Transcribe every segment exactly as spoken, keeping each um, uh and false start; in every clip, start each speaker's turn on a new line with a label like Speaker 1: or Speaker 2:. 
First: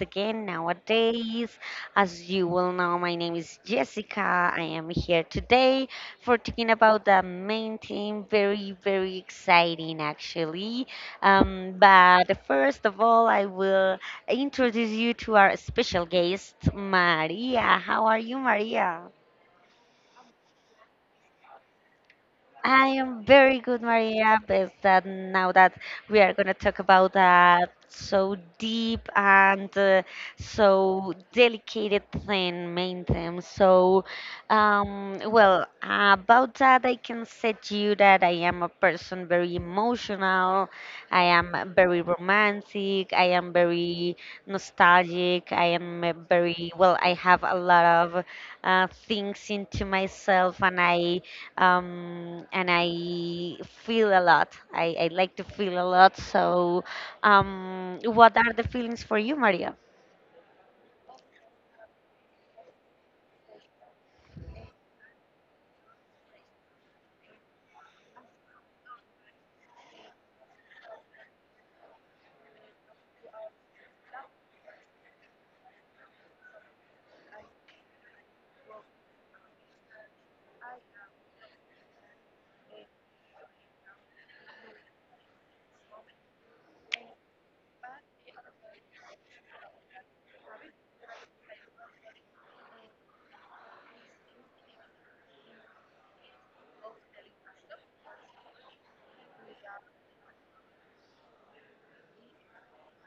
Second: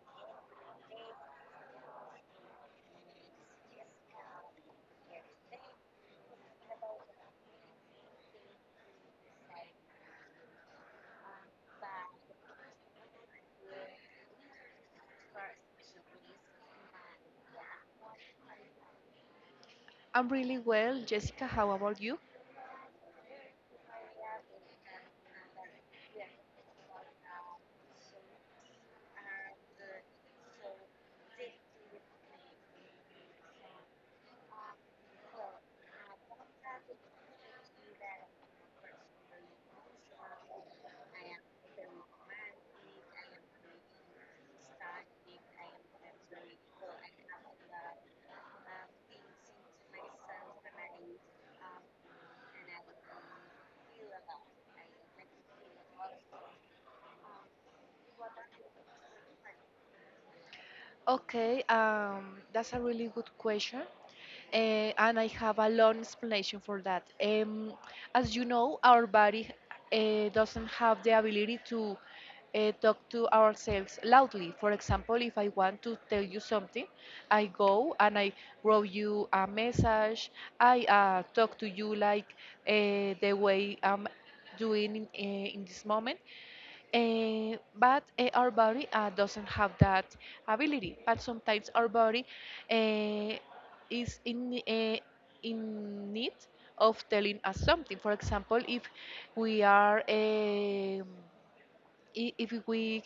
Speaker 1: again nowadays. As you will know, my name is Jessica. I am here today for talking about the main theme. Very, very exciting actually. Um, but first of all, I will introduce you to our special guest, Maria. How are you, Maria?
Speaker 2: I'm really well, Jessica. How about you?
Speaker 1: I am very good, Maria. But that, now that we are going to talk about that so deep and uh, so delicate thing, main theme. So, um, well, about that, I can say to you that I am a person very emotional. I am very romantic. I am very nostalgic. I am a very well. I have a lot of uh, things into myself, and I um, and I feel a lot. I, I like to feel a lot. So, um, what are the feelings for you, Maria?
Speaker 2: Okay, um, that's a really good question, uh, and I have a long explanation for that. Um, as you know, our body uh, doesn't have the ability to uh, talk to ourselves loudly. For example, if I want to tell you something, I go and I wrote you a message. I uh, talk to you like uh, the way I'm doing in, uh, in this moment. Eh, but eh, our body uh, doesn't have that ability. But sometimes our body eh, is in eh, in need of telling us something. For example, if we are. Em, I- if we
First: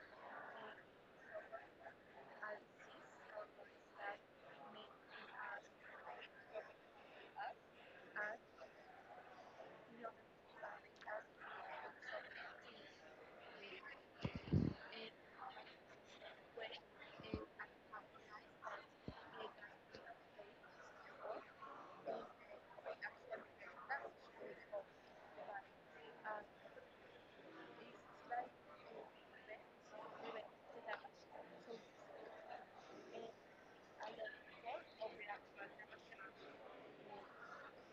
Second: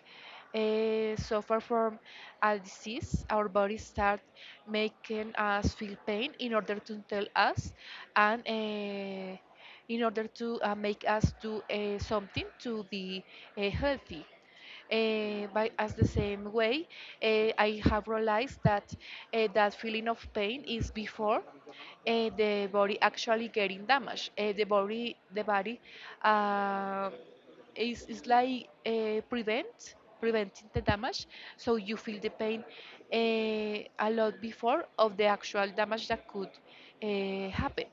Speaker 2: uh, suffer from a disease, our body start making us feel pain in order to tell us and uh, in order to uh, make us do uh, something to be uh, healthy. Uh, by as the same way, uh, I have realized that uh, that feeling of pain is before uh, the body actually getting damaged. Uh, the body, the body, uh, it's, it's like uh, prevent, preventing the damage. So you feel the pain uh, a lot before of the actual damage that could uh, happen.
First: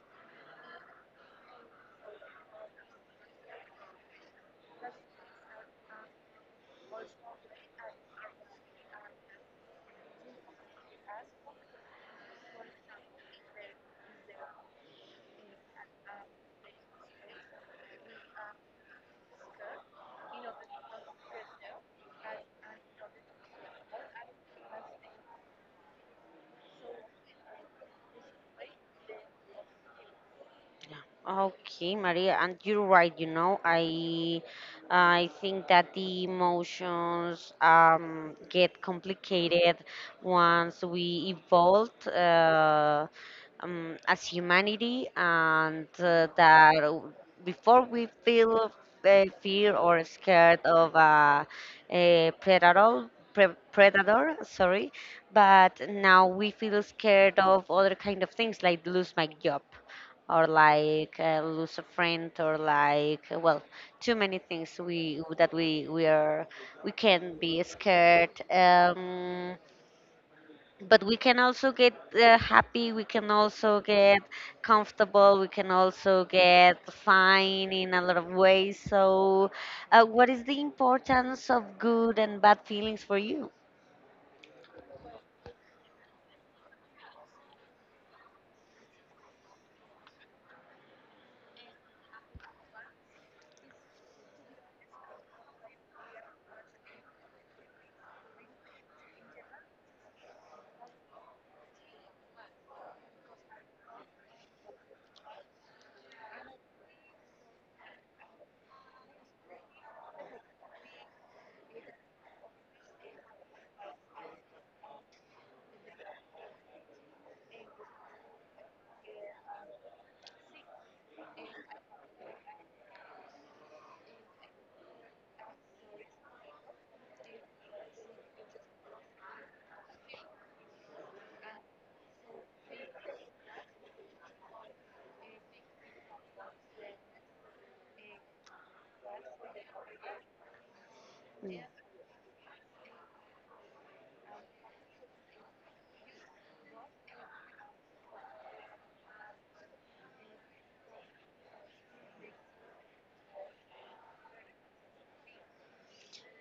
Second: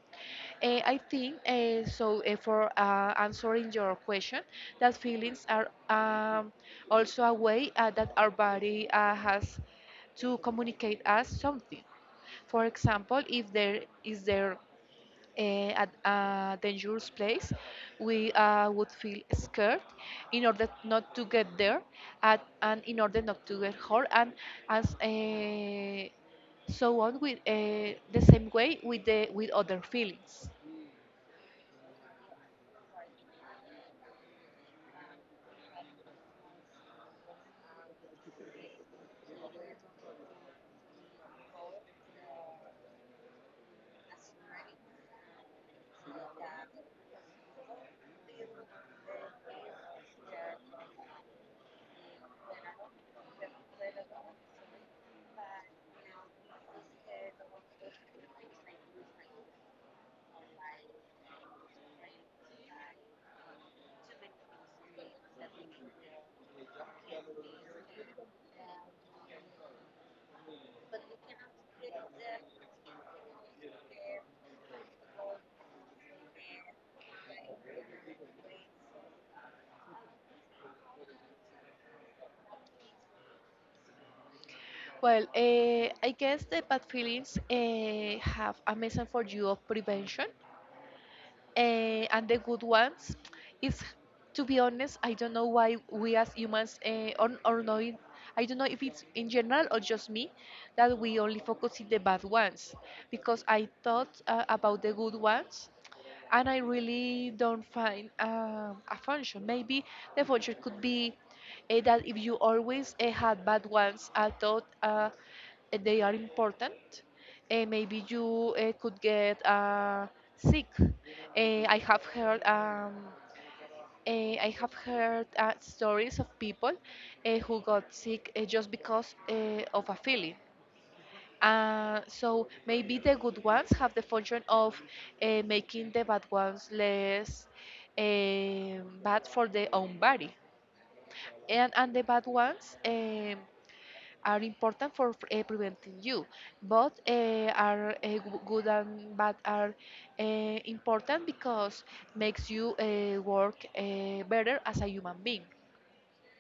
Speaker 2: Uh, I think uh, so. Uh, for uh, Answering your question, that feelings are um, also a way uh, that our body uh, has to communicate us something. For example, if there is there eh, at a dangerous place, we uh, would feel scared in order not to get there at, and in order not to get hurt. And as eh, so on with uh, the same way with the with other feelings.
Speaker 1: Okay, Maria, and you're right. You know, I I think that the emotions um, get complicated once we evolve uh, um, as humanity, and uh, that before we feel uh, fear or scared of uh, a predator, pre- predator, sorry, but now we feel scared of other kind of things like lose my job or like uh, lose a friend, or like uh, well, too many things we that we we are we can be scared, um but we can also get uh, happy, we can also get comfortable, we can also get fine in a lot of ways. So, uh, what is the importance of good and bad feelings for you?
Speaker 2: Well, uh, I guess the bad feelings uh, have a message for you of prevention eh, and the good ones is, to be honest, I don't know why we as humans uh, or, or no it- I don't know if it's in general or just me that we only focus in the bad ones because I thought uh, about the good ones, and I really don't find um, a function. Maybe the function could be uh, that if you always uh, had bad ones. I thought uh, eh, they are important. Uh, maybe you uh, could get uh, sick. Uh, I have heard. Um, uh, I have heard uh, stories of people uh, who got sick uh, just because uh, of a feeling. Uh, so maybe the good ones have the function of uh, making the bad ones less um, bad for their own body,
Speaker 1: Mm.
Speaker 2: and and the bad ones um, are important for uh, preventing you. Both uh, are uh, g- good and bad are uh, important because makes you uh, work uh, better as a human being.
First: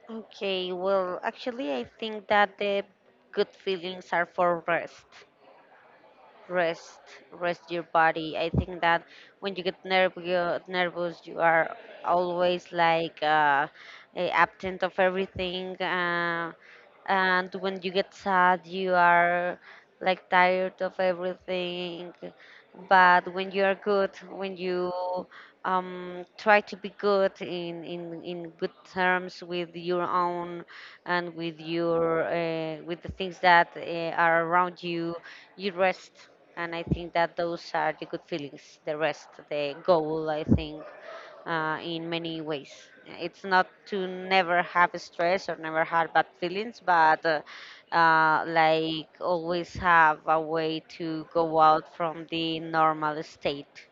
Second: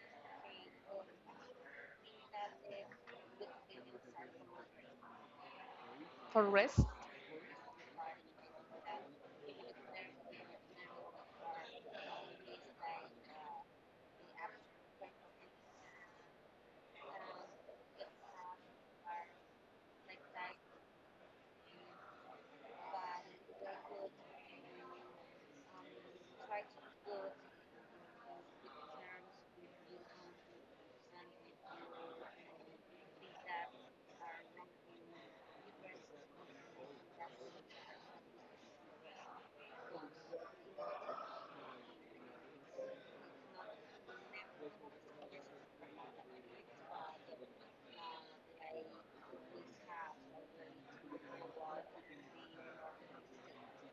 Speaker 1: Okay, well, actually I think that the good feelings are for rest.
Speaker 2: For rest.
Speaker 1: Rest rest your body. I think that when you get nervous nervous, you are always like uh, eh, absent of everything, uh, and when you get sad you are like tired of everything. But when you are good, when you um, try to be good in, in, in good terms with your own, and with your uh, with the things that uh, are around you you rest. And I think that those are the good feelings, the rest, the goal, I think, uh, in many ways. It's not to never have stress or never have bad feelings, but uh, uh, like, always have a way to go out from the normal state.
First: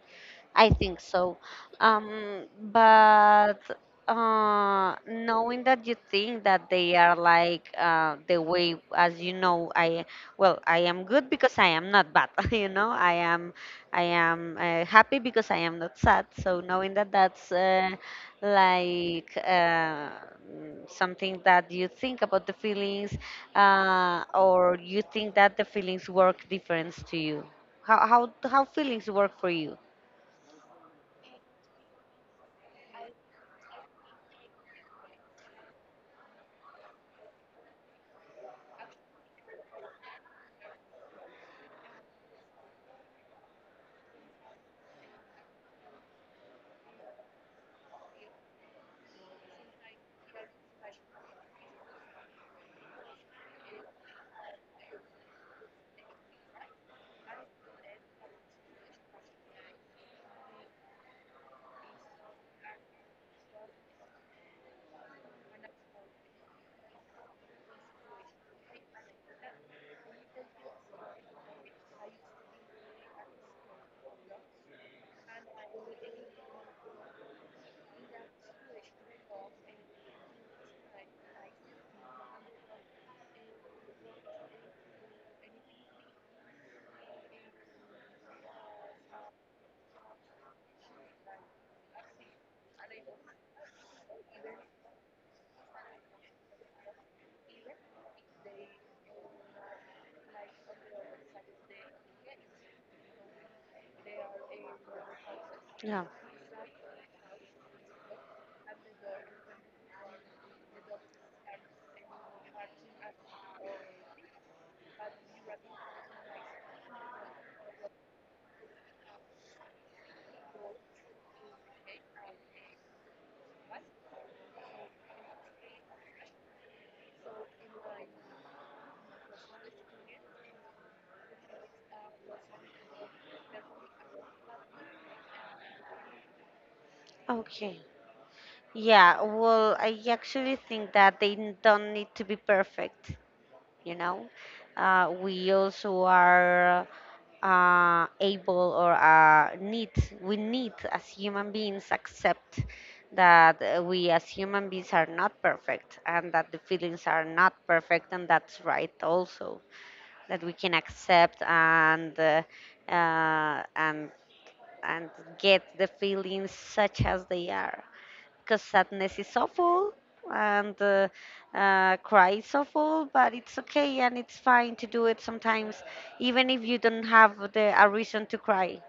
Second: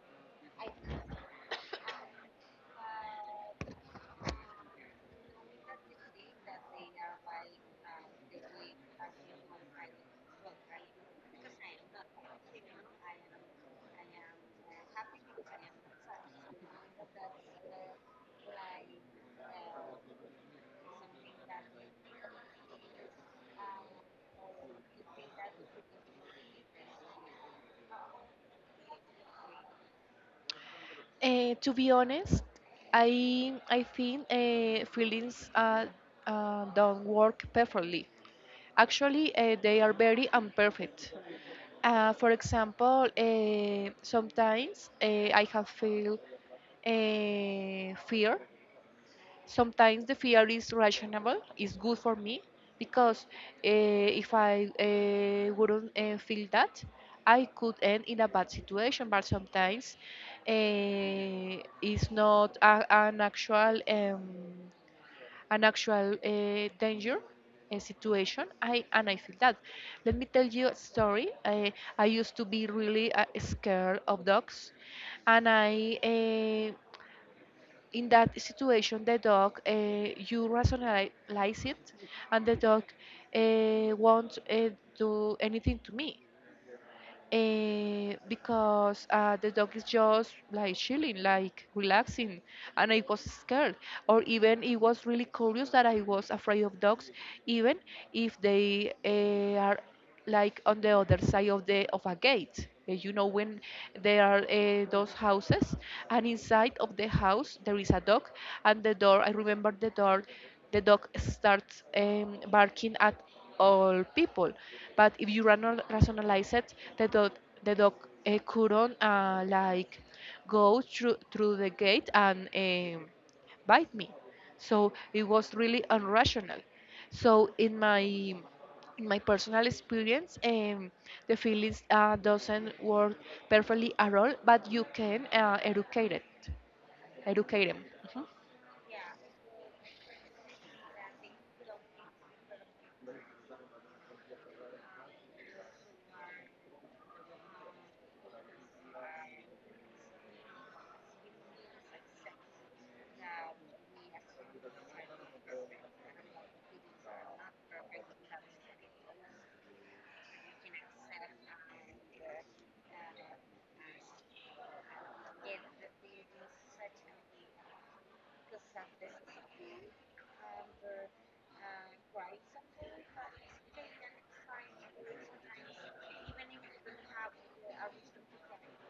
Speaker 1: I think so. Um, but uh, knowing that you think that they are like uh, the way, as you know, I, well, I am good because I am not bad. You know, I am, I am uh, happy because I am not sad. So knowing that, that's uh, like uh, mm, something that you think about the feelings, uh, or you think that the feelings work difference to you. How how how feelings work for you?
Speaker 2: Uh, to be honest, I I think uh, feelings uh, uh, don't work perfectly. Actually, uh, they are very imperfect. Uh, for example, uh, sometimes uh, I have feel uh, fear. Sometimes the fear is rational, it's good for me because uh, if I uh, wouldn't uh, feel that, I could end in a bad situation. But sometimes uh, it's not a, an actual um, an actual uh, danger uh, situation, I and I feel that. Let me tell you a story. i, I used to be really uh, scared of dogs. And I uh, in that situation, the dog, uh, you rationalize it, and the dog uh, won't uh, do anything to me eh, because uh, the dog is just like chilling, like relaxing, and I was scared. Or even it was really curious that I was afraid of dogs, even if they uh, are like on the other side of the of a gate. Uh, You know, when there are uh, those houses, and inside of the house there is a dog, and the door. I remember the door. The dog starts um, barking at all people. But if you rano- rationalize it, the dog, the dog uh, couldn't uh, like go through through the gate and um bite me. So it was really irrational. So in my in my personal experience, um, the feelings uh, doesn't work perfectly at all, but you can uh, educate it, educate
Speaker 1: Okay.
Speaker 2: them.
Speaker 1: Yeah, well, I actually think that they n- don't need to be perfect, you know? Uh, we also are uh, able, or uh, need, we need as human beings accept that uh, we as human beings are not perfect, and that the feelings are not perfect, and that's right also, that we can accept and uh, uh, and and get the feelings such as they are, because sadness is awful, and uh, uh, cry is awful, but it's okay and it's fine to do it sometimes, even if you don't have the, a reason to cry,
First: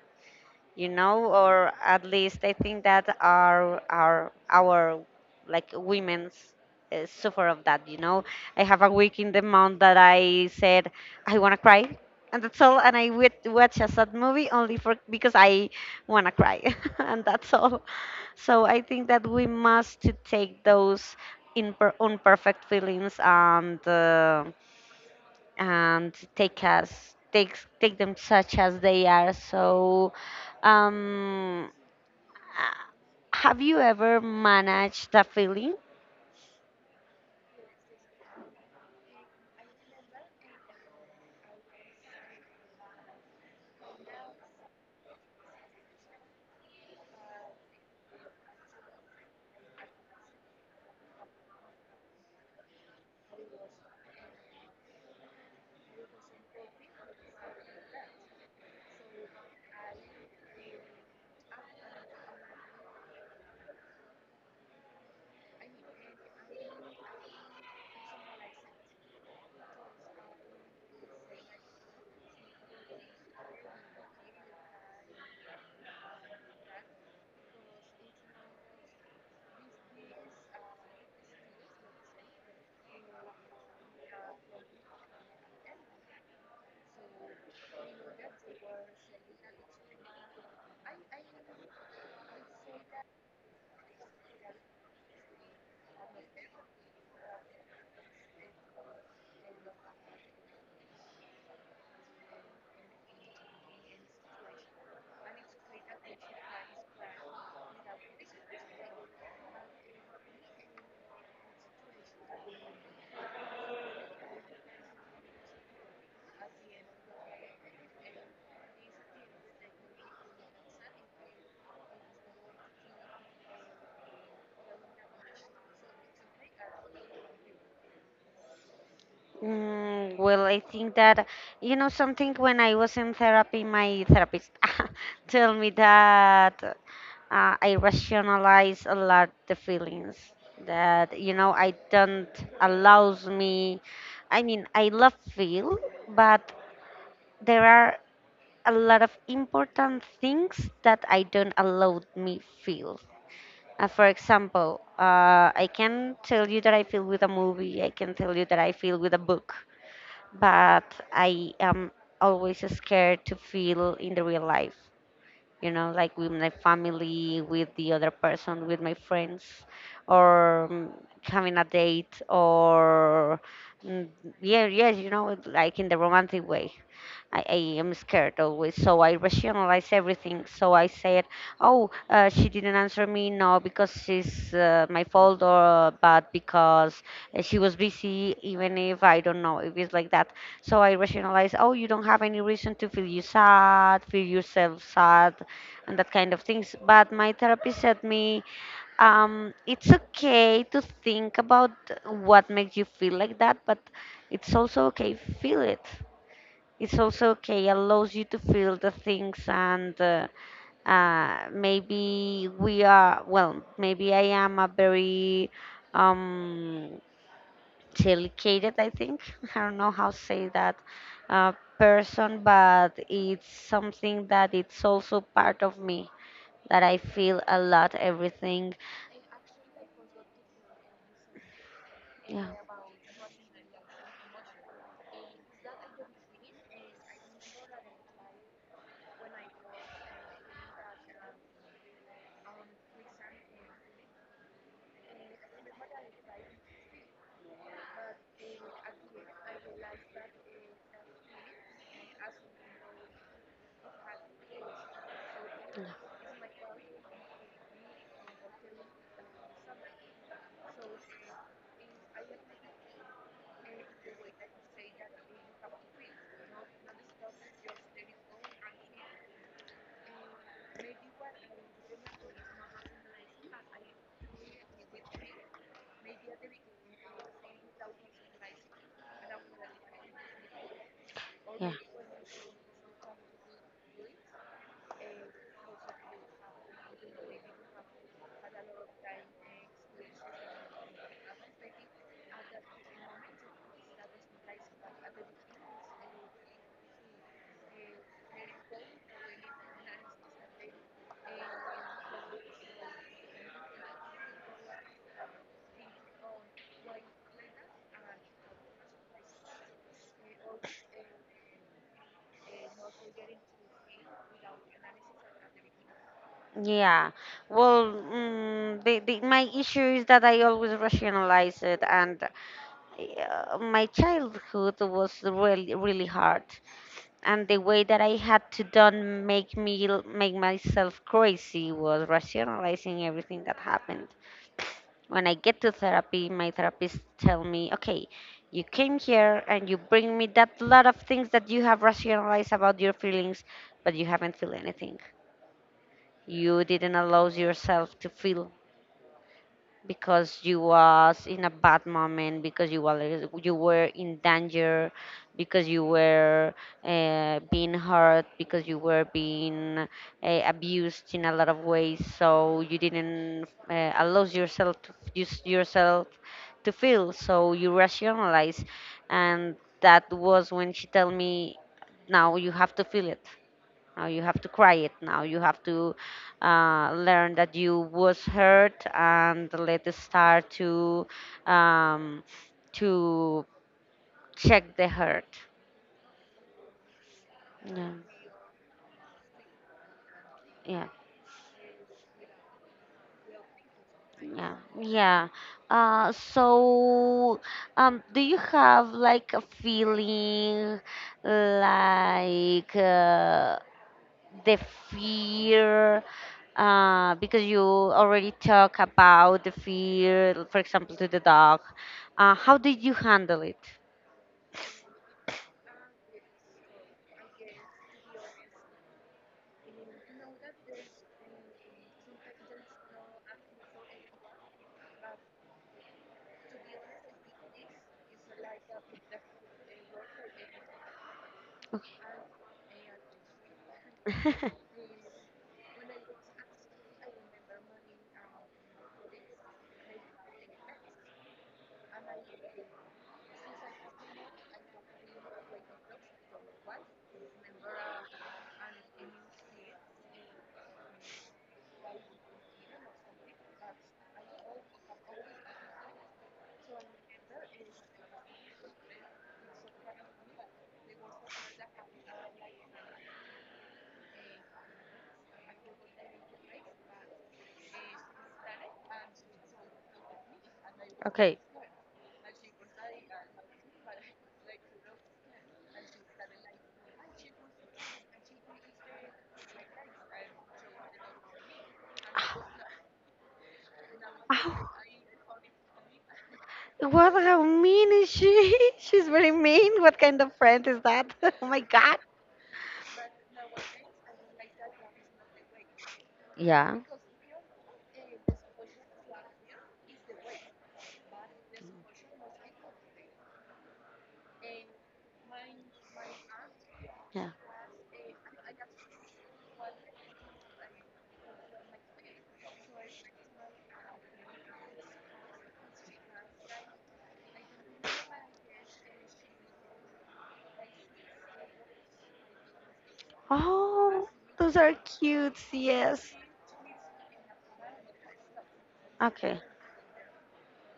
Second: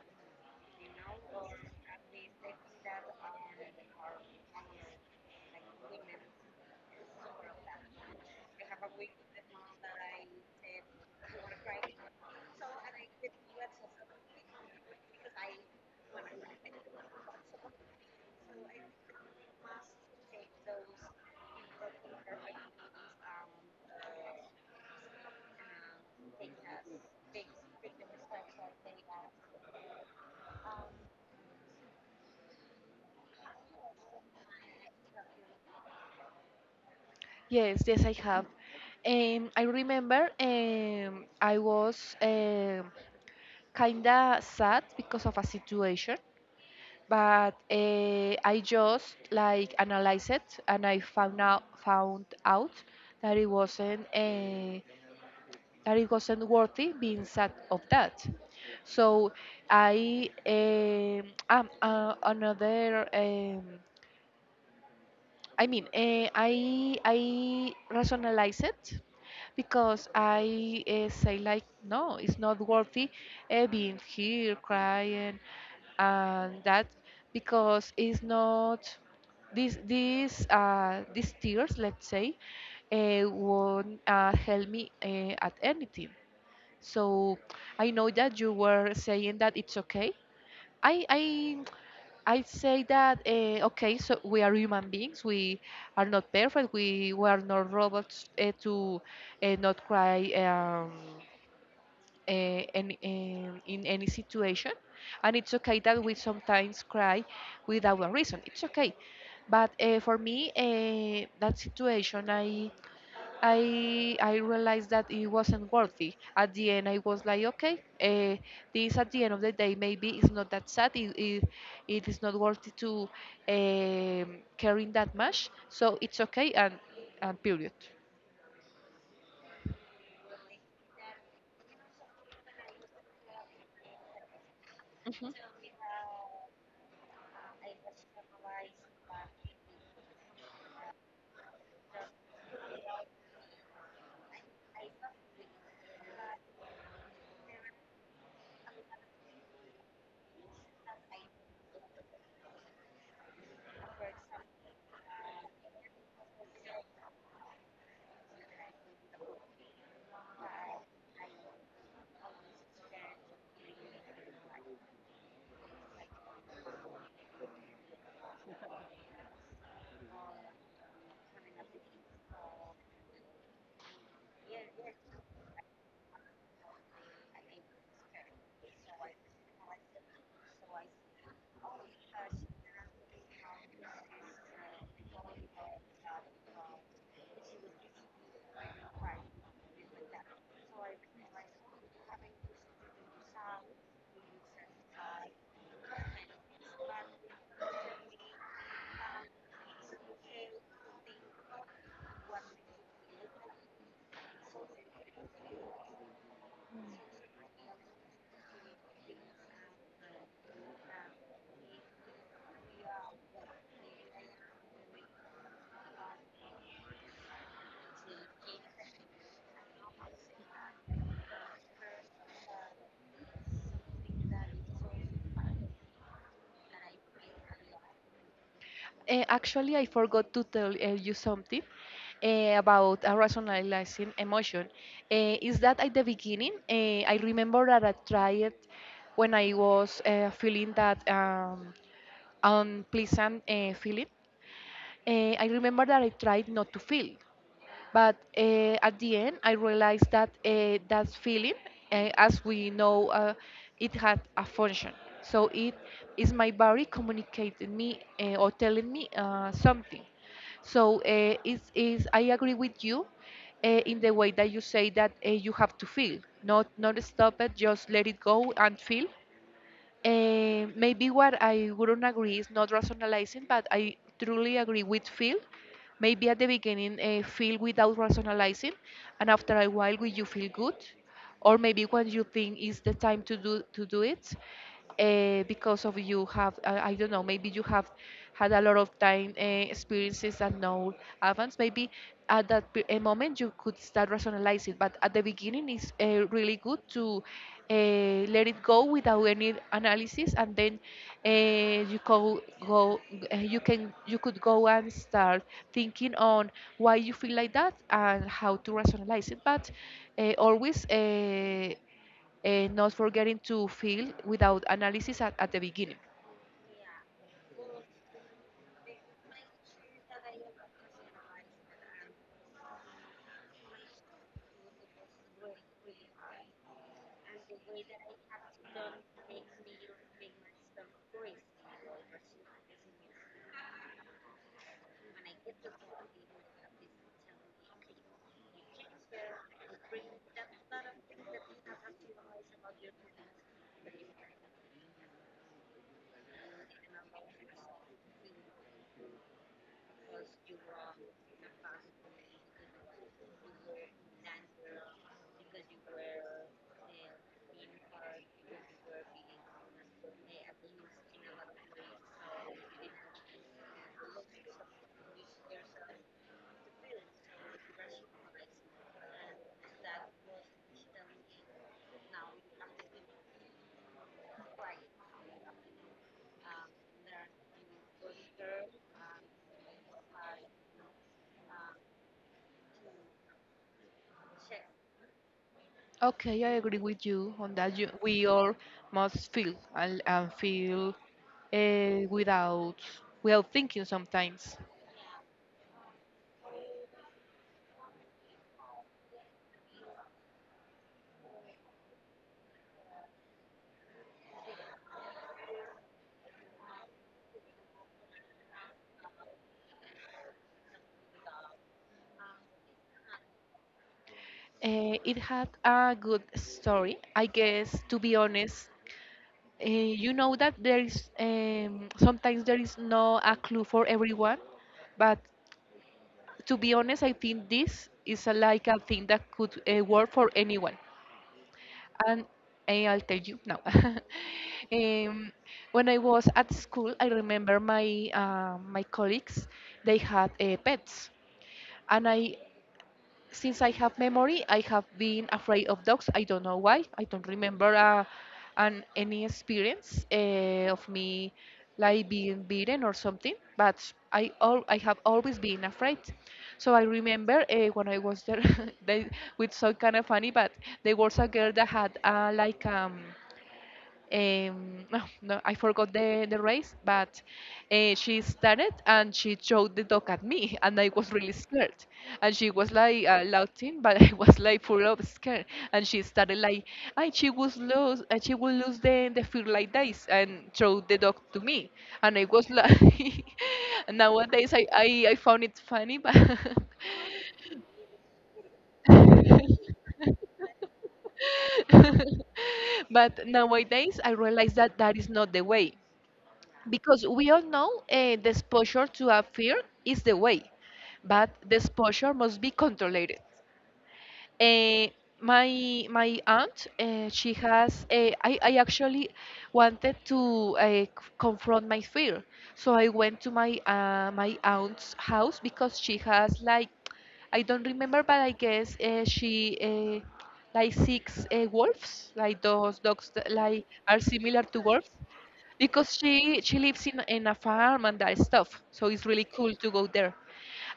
Speaker 1: you know, or at least I think that our our our like women's uh, suffer of that, you know. I have a week in the month that I said I wanna cry, and that's all. And I would watch a sad movie only for because I wanna cry, and that's all. So I think that we must to take those in unperfect feelings, and. Uh, and take us, take take them such as they are, so um uh, have you ever managed that feeling?
Speaker 2: Yes, yes, I have. Um, I remember um, I was um, kinda sad because of a situation, but uh, I just like analyzed it and I found out found out that it wasn't uh, that it wasn't worthy being sad of that. So I um, um, uh, another. Um, I mean, uh, I I rationalize it because I uh, say like, no, it's not worthy uh, being here crying and that because it's not these these uh, these tears, let's say, uh, won't uh, help me uh, at anything. So I know that you were saying that it's okay. I I I say that, uh, okay, so we are human beings. We are not perfect. We, we are not robots uh, to uh, not cry um, uh, in, in, in any situation, and it's okay that we sometimes cry without a reason. It's okay, but uh, for me, uh, that situation, I I I realized that it wasn't worthy. At the end, I was like, okay, uh, this, at the end of the day, maybe it's not that sad. It it, it is not worthy to um, carrying that much, so it's okay and and period.
Speaker 1: Mm, well, I think that, you know, something. When I was in therapy, my therapist
Speaker 2: Mhm.
Speaker 1: told me that uh, I rationalize a lot the feelings. That, you know, I don't allows me. I mean, I love feel, but there are a lot of important things that I don't allow me feel. Uh, for example, uh, I can tell you that I feel with a movie. I can tell you that I feel with a book, but I am always scared to feel in the real life. You know, like with my family, with the other person, with my friends, or mm, having a date, or mm, yeah, yes, you know, like in the romantic way. I, I am scared always, so I rationalize everything. So I said, "Oh, uh, she didn't answer me, no, because she's uh, my fault, or but because uh, she was busy, even if I don't know if it's like that." So I rationalize, "Oh, you don't have any reason to feel you sad, feel yourself sad, and that kind of things." But my therapist said me, um, "It's okay to think about what makes you feel like that, but it's also okay feel it." It's also okay allows you to feel the things, and uh, uh, maybe we are, well, maybe I am a very um, delicate, I think, I don't know how to say that uh, person, but it's something that it's also part of me, that I feel a lot everything.
Speaker 2: Uh, actually, I forgot to tell uh, you something
Speaker 1: Yeah,
Speaker 2: uh, about a rationalizing emotion. Uh, is that at the beginning, uh, I remember that I tried when I was uh, feeling that um, unpleasant uh, feeling. Uh, I remember that I tried not to feel. But uh, at the end, I realized that uh, that feeling, uh, as we know, uh, it had a function. So it is my body communicating me uh, or telling me uh, something. So uh, it's, it's, I agree with you uh, in the way that you say that uh, you have to feel, not not stop it, just let it go and feel. Eh, maybe what I wouldn't agree is not rationalizing, but I truly agree with Phil. Maybe at the beginning, uh, feel without rationalizing, and after a while, will you feel good, or
Speaker 1: yeah.
Speaker 2: maybe when you think is the time to do to do it, uh, because of you have uh, I don't know, maybe you have had a lot of time uh, experiences and no advance. Maybe at that pe- eh, moment you could start rationalizing, but at the beginning, it's uh, really good to uh, let it go without any analysis and then uh, you go, go uh, you can you could go and start thinking on why you feel like that and how to rationalize it, but uh, always uh, uh, not forgetting to feel without analysis at, at the beginning.
Speaker 1: Yeah, well, mm, the, the, my issue is that I always rationalize it, and uh, my childhood was really, really hard, and the way that I had to done make me l- make myself crazy was rationalizing everything that happened. When I get to therapy, my therapist tell me, okay, you came here and you bring me that lot of things that you have rationalized about your feelings, but you haven't feel anything. You didn't allow yourself to feel, because you was in a bad moment, because you were you were in danger, because you were uh, being hurt, because you were being uh, abused in a lot of ways, so you didn't uh, allow yourself to use yourself to feel, so you rationalize. And that was when she told me, now you have to feel it, now you have to cry it. Now you have to uh, learn that you was hurt, and let it start to um, to check the hurt.
Speaker 2: Okay, I agree with you on that. You,
Speaker 1: Yeah,
Speaker 2: we all must feel, and, and
Speaker 1: yeah,
Speaker 2: feel uh, without without thinking
Speaker 1: yeah,
Speaker 2: sometimes.
Speaker 1: yeah. Uh, so, um, do you have like a feeling like? Uh, the fear, uh, because you already talk about the fear, for example, to the dog. Uh, how did you handle it?
Speaker 2: Uh, it had a good story, I guess. To be honest, uh, you know that there is, um, sometimes there is no a clue for everyone, but to be honest, I think this is a, like a thing that could uh, work for anyone. And eh, I'll tell you now.
Speaker 1: Okay.
Speaker 2: um, when I was at school, I remember my uh, my colleagues they had uh, pets, and I, since I have memory, I have been afraid of dogs. I don't know why. I don't remember uh, an any experience uh, of me like being beaten or something. But I al- I have always been afraid. So I remember uh, when I was there, they with so kind of funny, but there was a girl that had uh, like um um, no, no, I forgot the, the race, but uh, she started and she showed the dog at me, and I was really
Speaker 1: Okay.
Speaker 2: scared. And she was like uh, laughing, but I was like full of scare. And she started like, and she was lose, and she will lose the the fear like this, and showed the dog to me, and I was like, and nowadays I,
Speaker 1: Ow.
Speaker 2: I I found it funny, but.
Speaker 1: What? How mean is she? She's very mean. What kind of friend is that? Oh my god.
Speaker 2: But nowadays I realize that that is not the way
Speaker 1: Yeah.
Speaker 2: because we all know uh, the exposure to a fear is the way, but the exposure must be controlled. Eh, my my aunt, eh,
Speaker 1: Yeah.
Speaker 2: she has. eh, I I actually wanted to uh, confront my fear, so I went to my uh, my aunt's house because she has like, I don't remember, but I guess uh, she uh, like six uh, wolves, like those dogs that like are
Speaker 1: Oh,
Speaker 2: similar
Speaker 1: those
Speaker 2: to
Speaker 1: are
Speaker 2: wolves,
Speaker 1: cute.
Speaker 2: because
Speaker 1: Yes.
Speaker 2: she she lives in in a farm and that stuff. So it's really
Speaker 1: Okay.
Speaker 2: cool to go there,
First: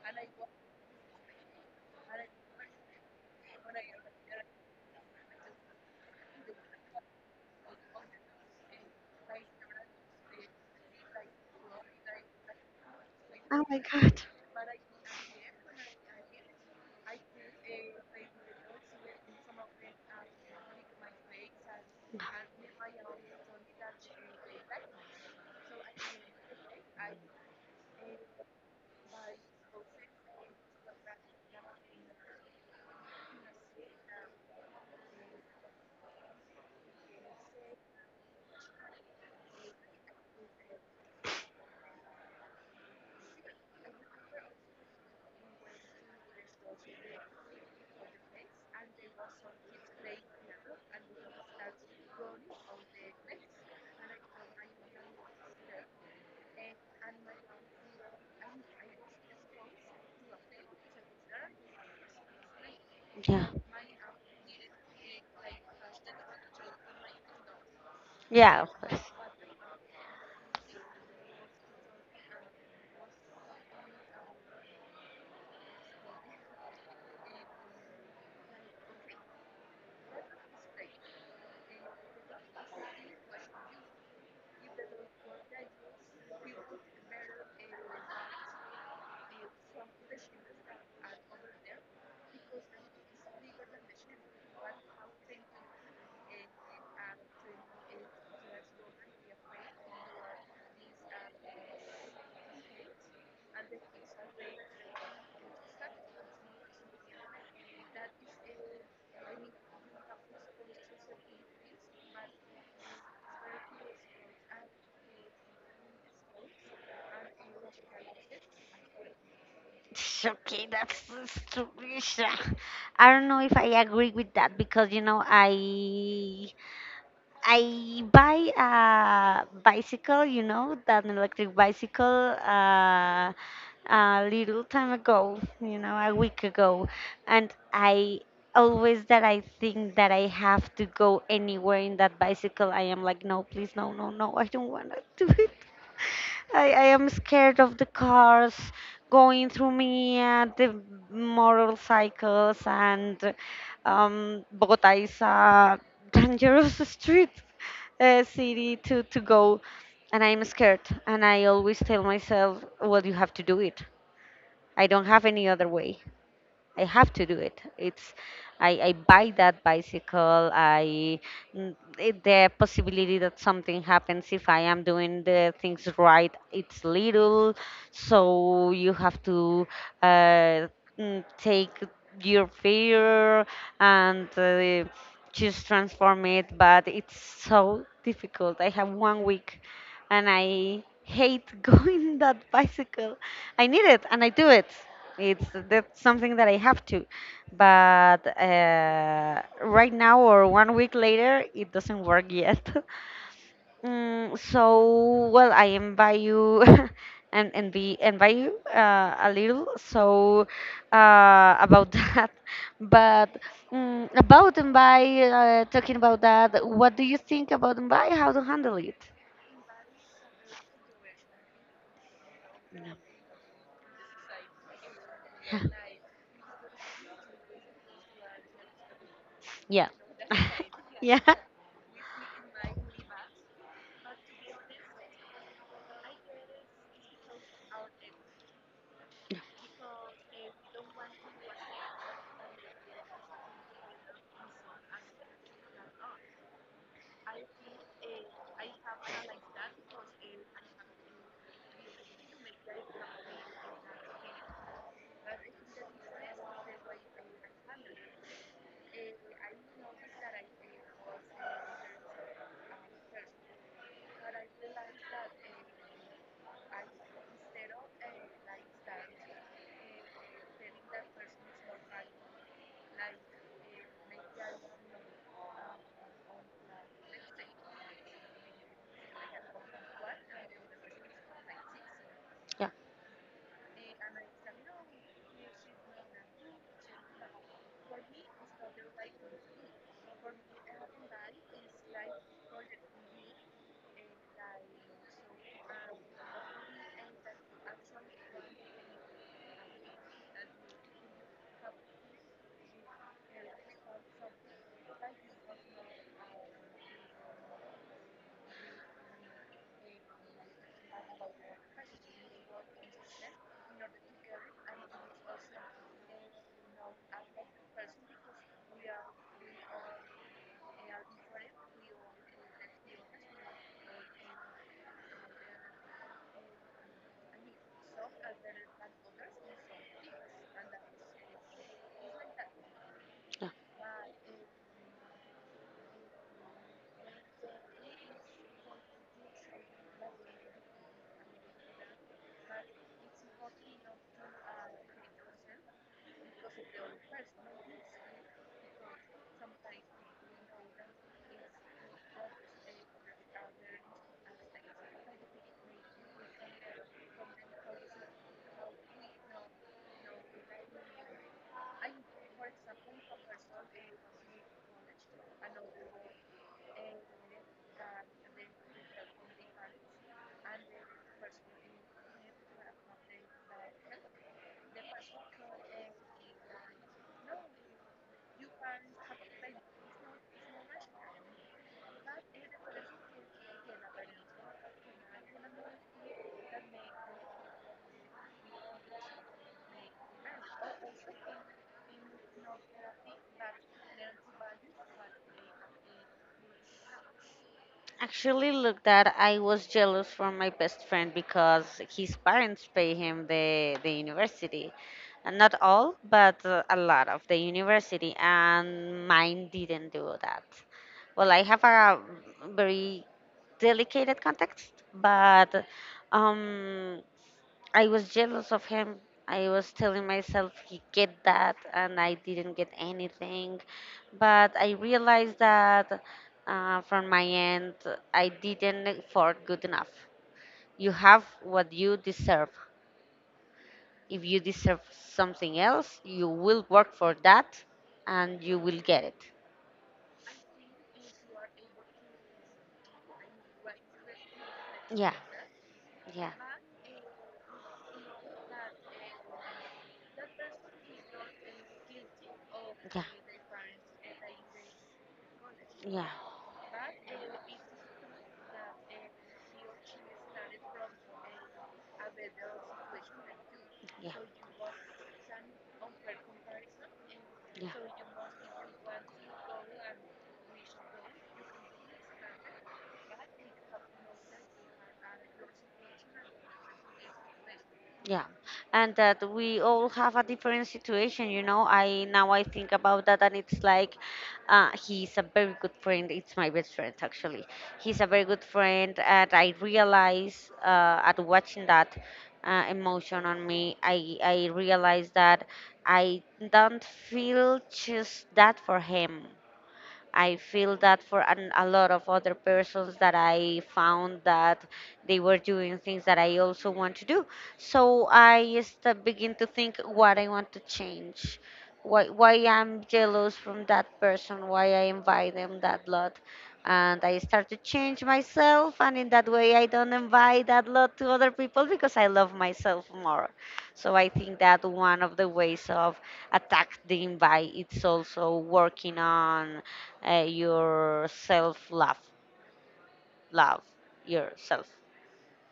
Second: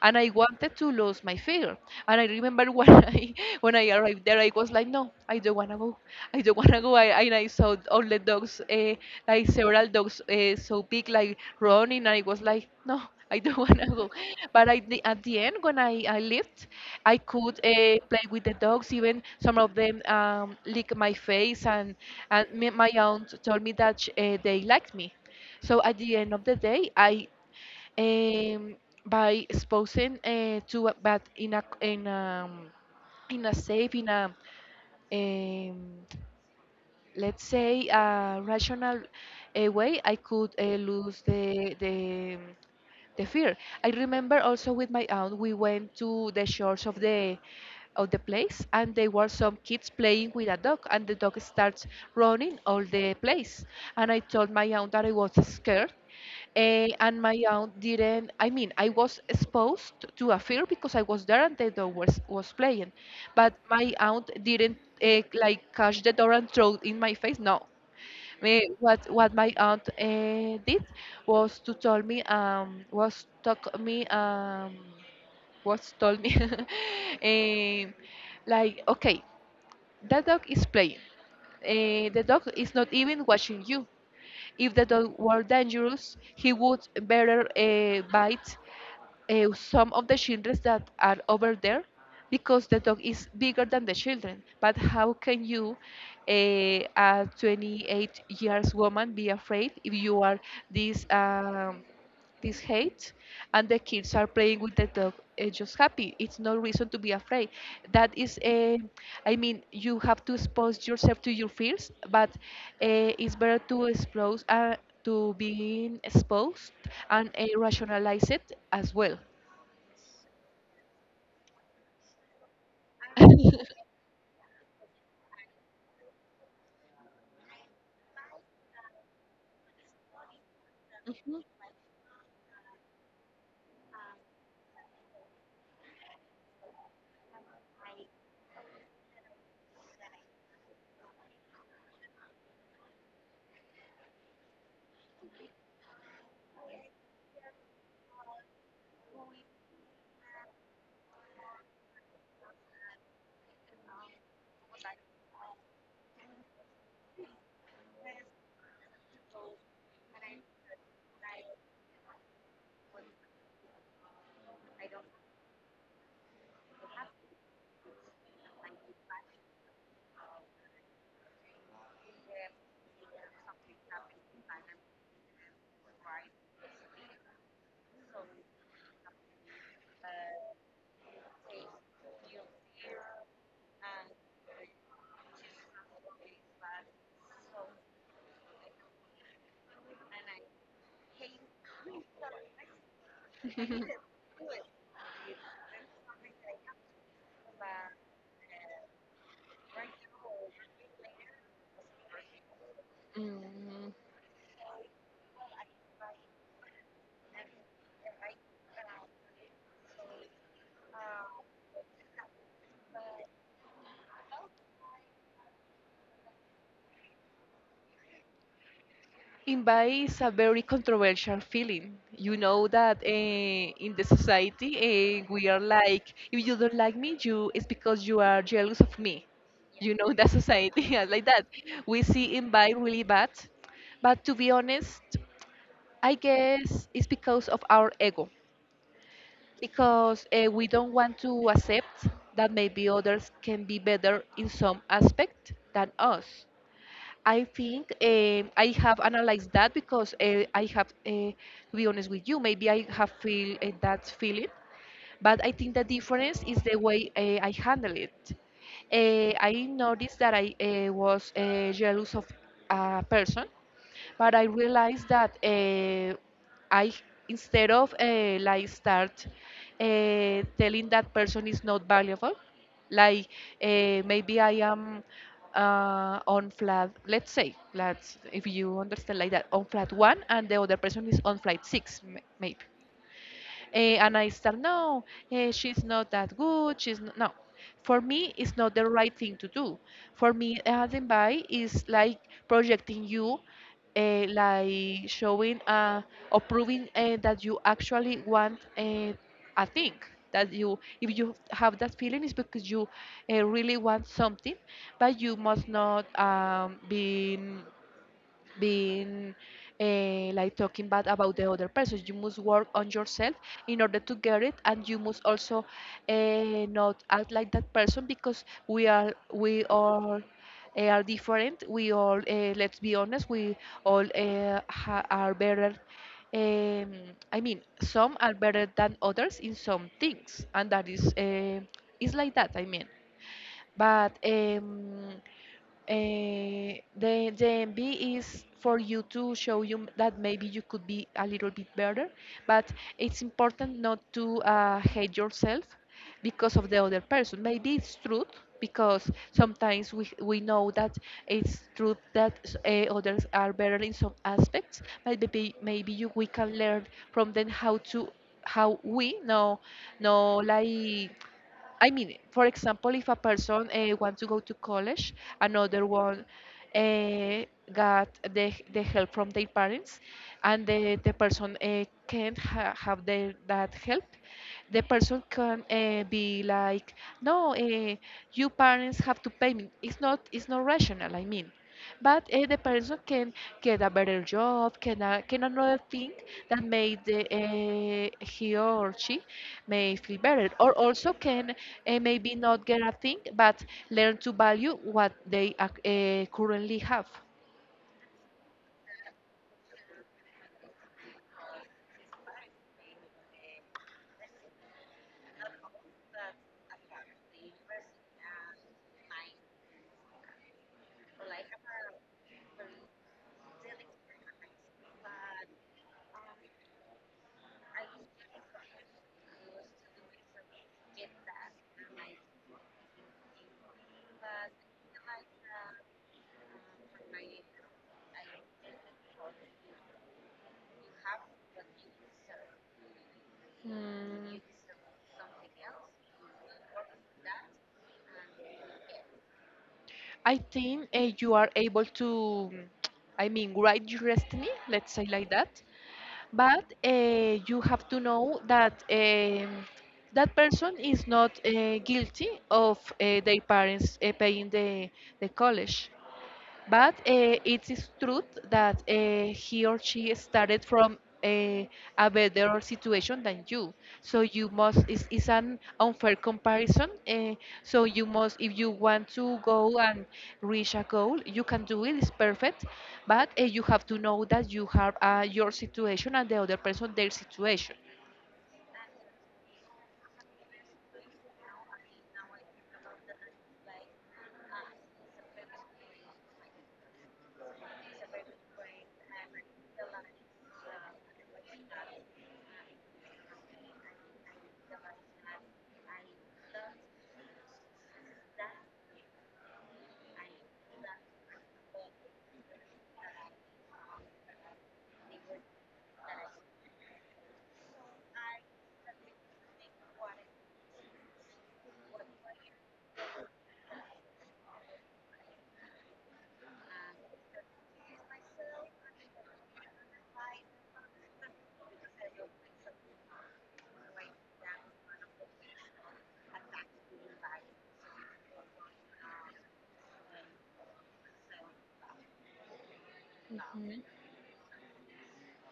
Speaker 2: and I wanted to lose my fear. And I remember when I, when I arrived there, I was like, no, I don't wanna go. I don't wanna go. I, and I saw all the dogs, uh, like several dogs, uh, so big, like running, and I was like, no. I don't
Speaker 1: Oh
Speaker 2: want
Speaker 1: my
Speaker 2: to go,
Speaker 1: god.
Speaker 2: but I di- at the end when I, I left, I could uh, play with the dogs. Even some of them um, lick my face, and and me, my aunt told me that sh- uh, they liked me. So at the end of the day, I um, by exposing uh, to a, but in a in um in a safe in a um, let's say a rational uh, way I could uh, lose the the the fear. I remember also with my aunt we went to the shores of the of the place, and there were some kids playing with a dog, and the dog starts running all the place, and I told my aunt that I was scared. Eh, and my aunt didn't. I mean, I was exposed to a fear because I was there and the dog was, was playing,
Speaker 1: Yeah.
Speaker 2: but my aunt didn't uh, like catch the door and throw it in my face. No,
Speaker 1: Yeah,
Speaker 2: me,
Speaker 1: of course.
Speaker 2: what what my aunt uh, did was to tell me um was talk me um was told me um like, okay, that dog is playing. Uh, the dog is not even watching you. If the dog were dangerous, he would better uh, bite uh, some of the children that are over there, because the dog is bigger than the children. But how can you, uh, a twenty-eight years woman, be afraid if you are this? Um, this hate and the kids are playing with the dog, uh, just happy, it's no reason to be afraid. That is a, I mean, you have to expose yourself to your fears, but uh, it's better to expose uh, to being exposed and uh, rationalize it as well.
Speaker 1: It's okay, that's that's true, stupid. I don't know if I agree with that, because you know, I I buy a bicycle, you know, that an
Speaker 2: Mhm.
Speaker 1: electric bicycle, uh, a little time ago, you know, a week ago. And I always that I think that I have to go anywhere in that bicycle, I am like, no, please, no, no, no, I don't want to do it. I, I am scared of the cars going through me, and the motorcycles, and um, Bogota is a dangerous street uh, city to to go, and I'm scared, and I always tell myself, well, you have to do it, I don't have any other way. I have to do it. It's, I, I buy that bicycle. I n- it- the possibility that something happens if I am doing the things right, it's little, so you have to uh, mm, take your fear and uh, just transform it. But it's so difficult. I have one week, and I hate going that bicycle. I need it, and I do it. It's, that's something that I have to. But uh, right now, or one week later, it doesn't work yet.
Speaker 2: Mm,
Speaker 1: Mm, so well, I invite you, and and be invite you uh, a little. So uh, about that, but mm, about invite, uh, talking about that, what do you think about invite? How to handle it?
Speaker 2: envy is a very controversial feeling. You know that, eh, in the society, eh, we are like, if you don't like me, you, it's because you are jealous of me.
Speaker 1: Yeah,
Speaker 2: You know that society is like
Speaker 1: yeah,
Speaker 2: that. We see envy really bad, but to be honest, I guess it's because of our ego, because eh, we don't want to accept that maybe others can be better in some aspect than us. I think, eh, I have analyzed that because eh, I have, eh, to be honest with you, maybe I have feel eh, that feeling, but I think the difference is the way uh, I handle it. Uh, I noticed that I uh, was uh, jealous of a person, but I realized that, uh, I, instead of uh, like start uh, telling that person is not valuable, like, uh, maybe I am uh, on flat, let's say, let's, if you understand like that, on flat one and the other person is on flat six, m- maybe.
Speaker 1: yeah.
Speaker 2: Eh, and I start, no, eh, she's not that good. She's n no. For me, it's not the right thing to do. For me, Adenbai is like projecting you, uh, like showing uh, or proving uh, that you actually want uh, a thing. That you, if you have that feeling, is because you uh, really want something, but you must not um, be being eh, like talking bad about the other person. You must work on yourself in order to get it, and you must also eh, not act like that person, because we are we all eh, are different. We all, eh, let's be honest, we all eh, ha- are better. Um, I mean, some are better than others in some things, and that is eh, is like that. I mean, but. Um, uh, the, the M B is for you to show you m- that maybe you could be a little bit better, but it's important not to uh, hate yourself because of the other person. Maybe it's truth, because sometimes we, we know that it's truth that uh, others are better in some aspects. Maybe maybe you, we can learn from them how to how we no no like I mean, for example, if a person uh, wants to go to college, another one uh, got the, the help from their parents, and the, the person uh, can't ha- have the, that help, the person can uh, be like, no, uh, you parents have to pay me. It's not, it's not rational, I mean. But uh, the person can get a better job, can, uh, can another thing that made the, uh, he or she may feel better, or also can uh, maybe not get a thing, but learn to value what they ac uh, currently have.
Speaker 1: Actually, look that I was jealous for my best friend because his parents pay him the the university. And not all, but uh, a lot of the university, and mine didn't do that. Well, I have a very delicate context, but um, I was jealous of him. I was telling myself he get that, and I didn't get anything. But I realized that, uh, from my end, I didn't effort good enough. You have what you deserve. If
Speaker 2: Hmm.
Speaker 1: you deserve something else, you will work for that, and you will get it.
Speaker 2: I think uh, you are able to, I mean, write your destiny, let's say
Speaker 1: Yeah,
Speaker 2: like that,
Speaker 1: yeah.
Speaker 2: but uh, you have to know that um, that person is not uh, guilty of uh, their parents uh, paying the, the college.
Speaker 1: Yeah.
Speaker 2: But uh, it is true that uh, he or she started from a, a better situation than you.
Speaker 1: Yeah.
Speaker 2: So you must, it's, it's an unfair comparison. Uh,
Speaker 1: Yeah.
Speaker 2: so you must, if you want to go and reach a goal, you can do it, it's perfect. But uh, you have to know that you have uh, your situation and the other person their situation.
Speaker 1: Yeah. Yeah, and that we all have a different situation, you know. I Now I think about that, and it's like, uh, he's a very good friend. It's my best friend actually. He's a very good friend, and I realize uh, at watching that uh, emotion on me, I I realize that I don't feel just that for him. I feel that for an, a lot of other persons that I found that they were doing things that I also want to do. So I start begin to think what I want to change, why, why I'm jealous from that person, why I invite them that lot. And I start to change myself, and in that way, I don't invite that lot to other people because I love myself more. So I think that one of the ways of attack the invite it's also working on uh, your self love, love
Speaker 2: Mhm.
Speaker 1: yourself.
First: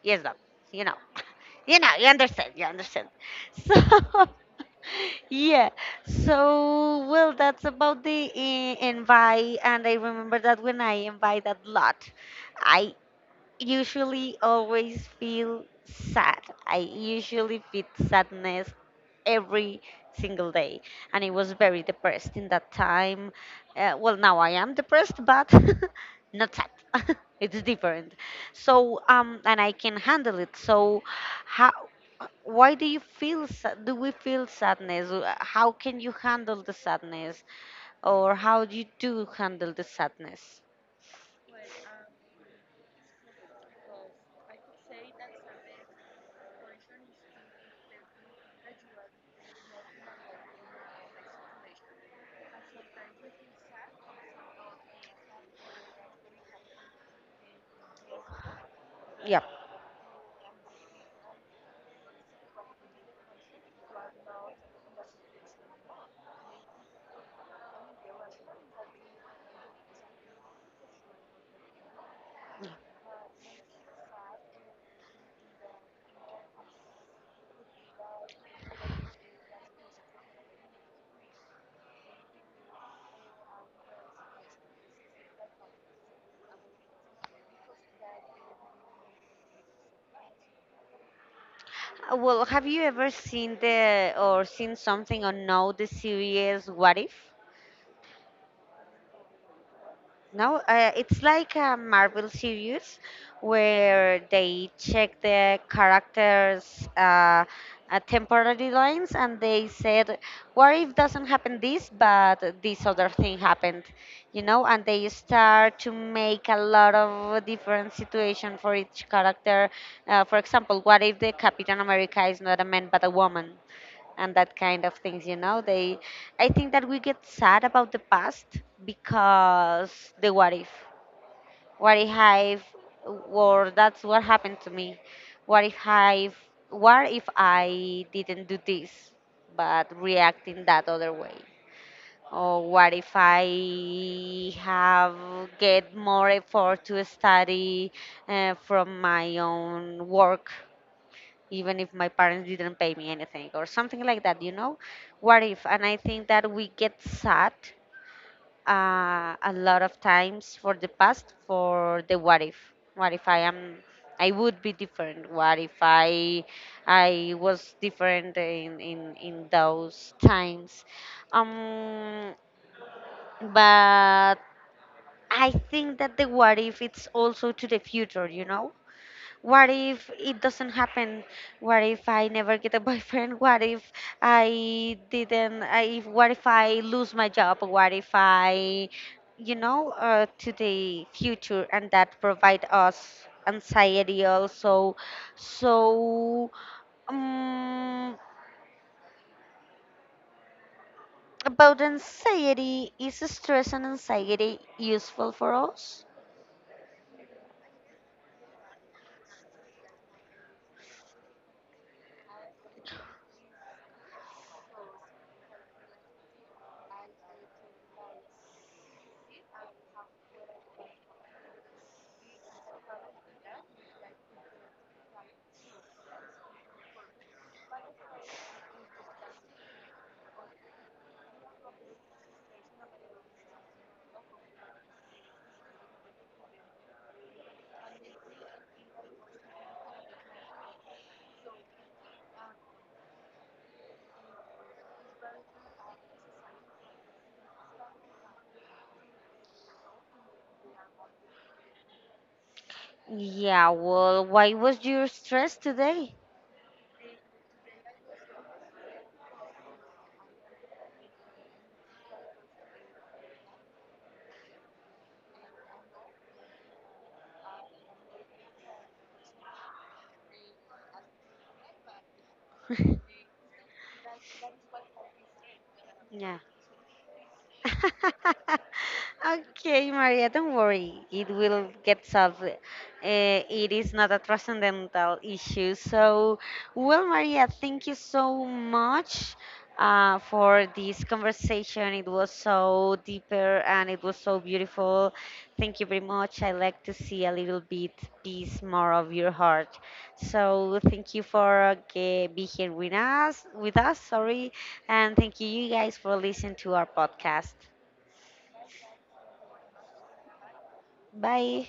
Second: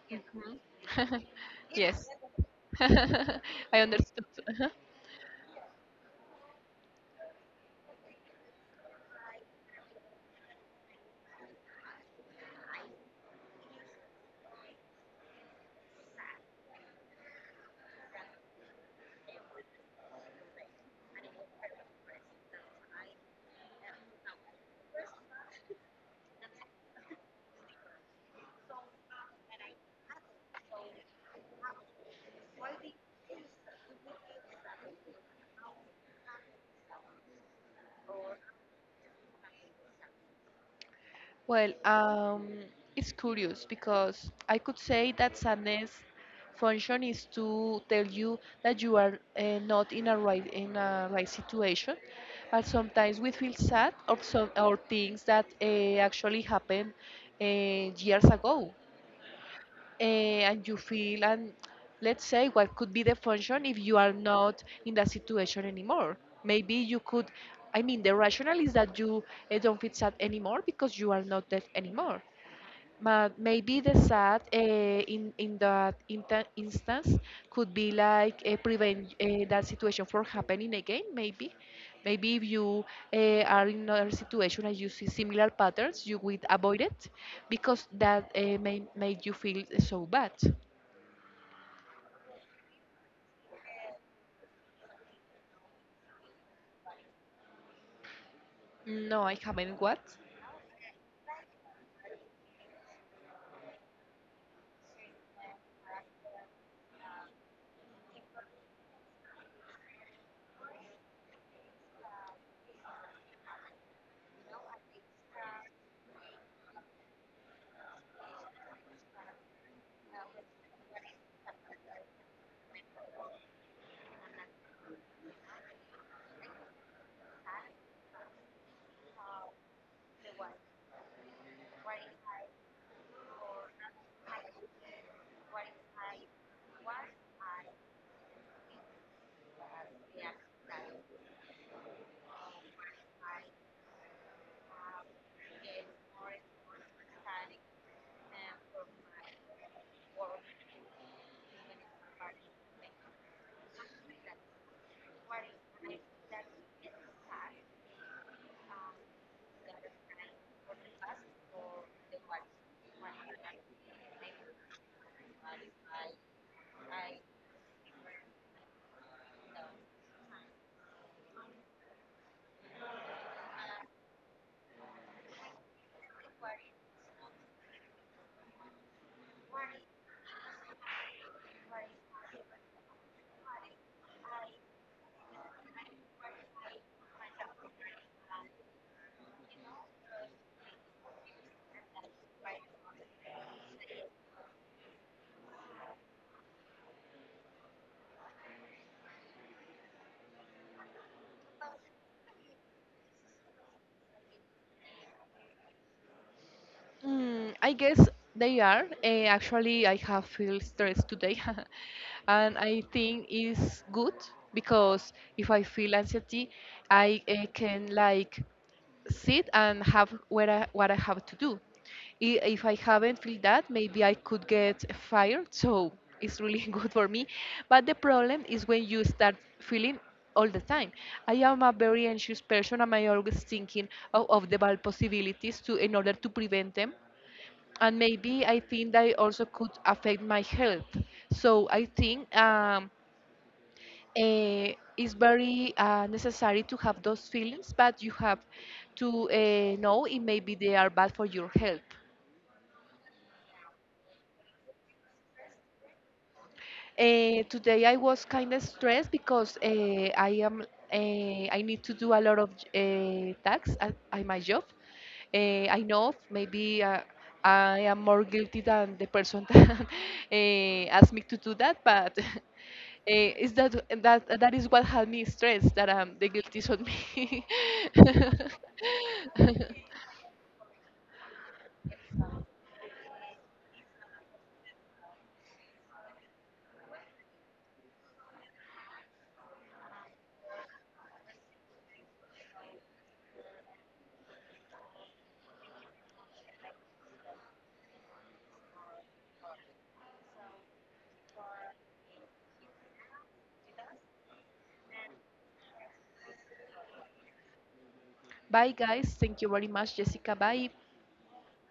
Speaker 1: Yes, love. You know, you know,
Speaker 2: Yes.
Speaker 1: you understand, you understand.
Speaker 2: I understood.
Speaker 1: So, yeah. So, well, that's about the uh, invite, and I remember that when I invite a lot, I usually always feel sad. I usually feel sadness every single day, and I was very depressed in that time. Uh, well, now I am depressed, but not sad. It's different. So, um, and I can handle it. So, how? Why do you feel? Sa- Do we feel sadness? Uh, How can you handle the sadness, or how do you do handle the sadness?
Speaker 2: Well, um, it's curious because I could say that sadness function is to tell you that you are uh, not in a right in a right situation, but sometimes we feel sad of some or things that uh, actually happened uh, years ago,
Speaker 1: Yeah.
Speaker 2: uh, and you feel and let's say what could be the function if you are not in that situation anymore. Maybe you could. I mean, the rationale is that you uh, don't feel sad anymore because you are not deaf anymore. But maybe the sad uh, in in that inta- instance could be like uh, prevent uh, that situation from happening again. Maybe, maybe if you uh, are in another situation and you see similar patterns, you would avoid it because that uh, may made you feel so bad.
Speaker 1: Uh, Well, have you ever seen the or seen something or know the series What If?
Speaker 2: No, I haven't. What?
Speaker 1: No, uh, it's like a Marvel series where they check the characters' uh, uh, temporary lines and they said, "What if doesn't happen this, but this other thing happened?" You know, and they start to make a lot of different situation for each character. Uh, for example, what if the Captain America is not a man but a woman? And that kind of things, you know, they, I think that we get sad about the past because the what if, what if i've or that's what happened to me, what if I, what if I didn't do this but react in that other way, or what if I have get more effort to study uh, from my own work, even if my parents didn't pay me anything or something like that, you know? What if? And I think that we get sad uh, a lot of times for the past for the what if. What if I am, I would be different? What if I, I was different in, in, in those times? Um, but I think that the what if it's also to the future, you know? What if it doesn't happen? What if I never get a boyfriend? What if I didn't? I, if, what if I lose my job? What if I, you know, uh, to the future and that provide us anxiety also. So, um, about anxiety, is stress and anxiety useful for us?
Speaker 2: Mm, I guess they are. Uh, actually, I have feel stressed today, and I think it's good, because if I feel anxiety, I uh, can like sit and have what I, what I have to do. I- If I haven't feel that, maybe I could get fired. So it's really good for me. But the problem is when you start feeling all the time. I am a very anxious person, and I always thinking of, of the bad possibilities to in order to prevent them, and maybe I think that it also could affect my health. So I think um, eh, it's very uh, necessary to have those feelings, but you have to uh, know it maybe they are bad for your health.
Speaker 1: Yeah, well, why was your stress today?
Speaker 2: Uh, today I was kind of stressed because uh, I am uh, I need to do a lot of uh, tasks at, at my job. Uh, I know maybe uh, I am more guilty than the person that uh, asked me to do that, but uh, is that that that is what had me stressed, that um, the
Speaker 1: Yeah.
Speaker 2: guilt is on me.
Speaker 1: Okay, Maria, don't worry. It will get solved. Uh, it is not a transcendental issue. So, well, Maria, thank you so much uh, for this conversation. It was so deeper and it was so beautiful. Thank you very much. I like to see a little bit piece more of your heart. So, thank you for uh, ge- be here with us. With us, sorry. And thank you, you guys, for listening to our podcast.
Speaker 2: Bye guys, thank you very much, Jessica. Bye.
Speaker 1: Bye.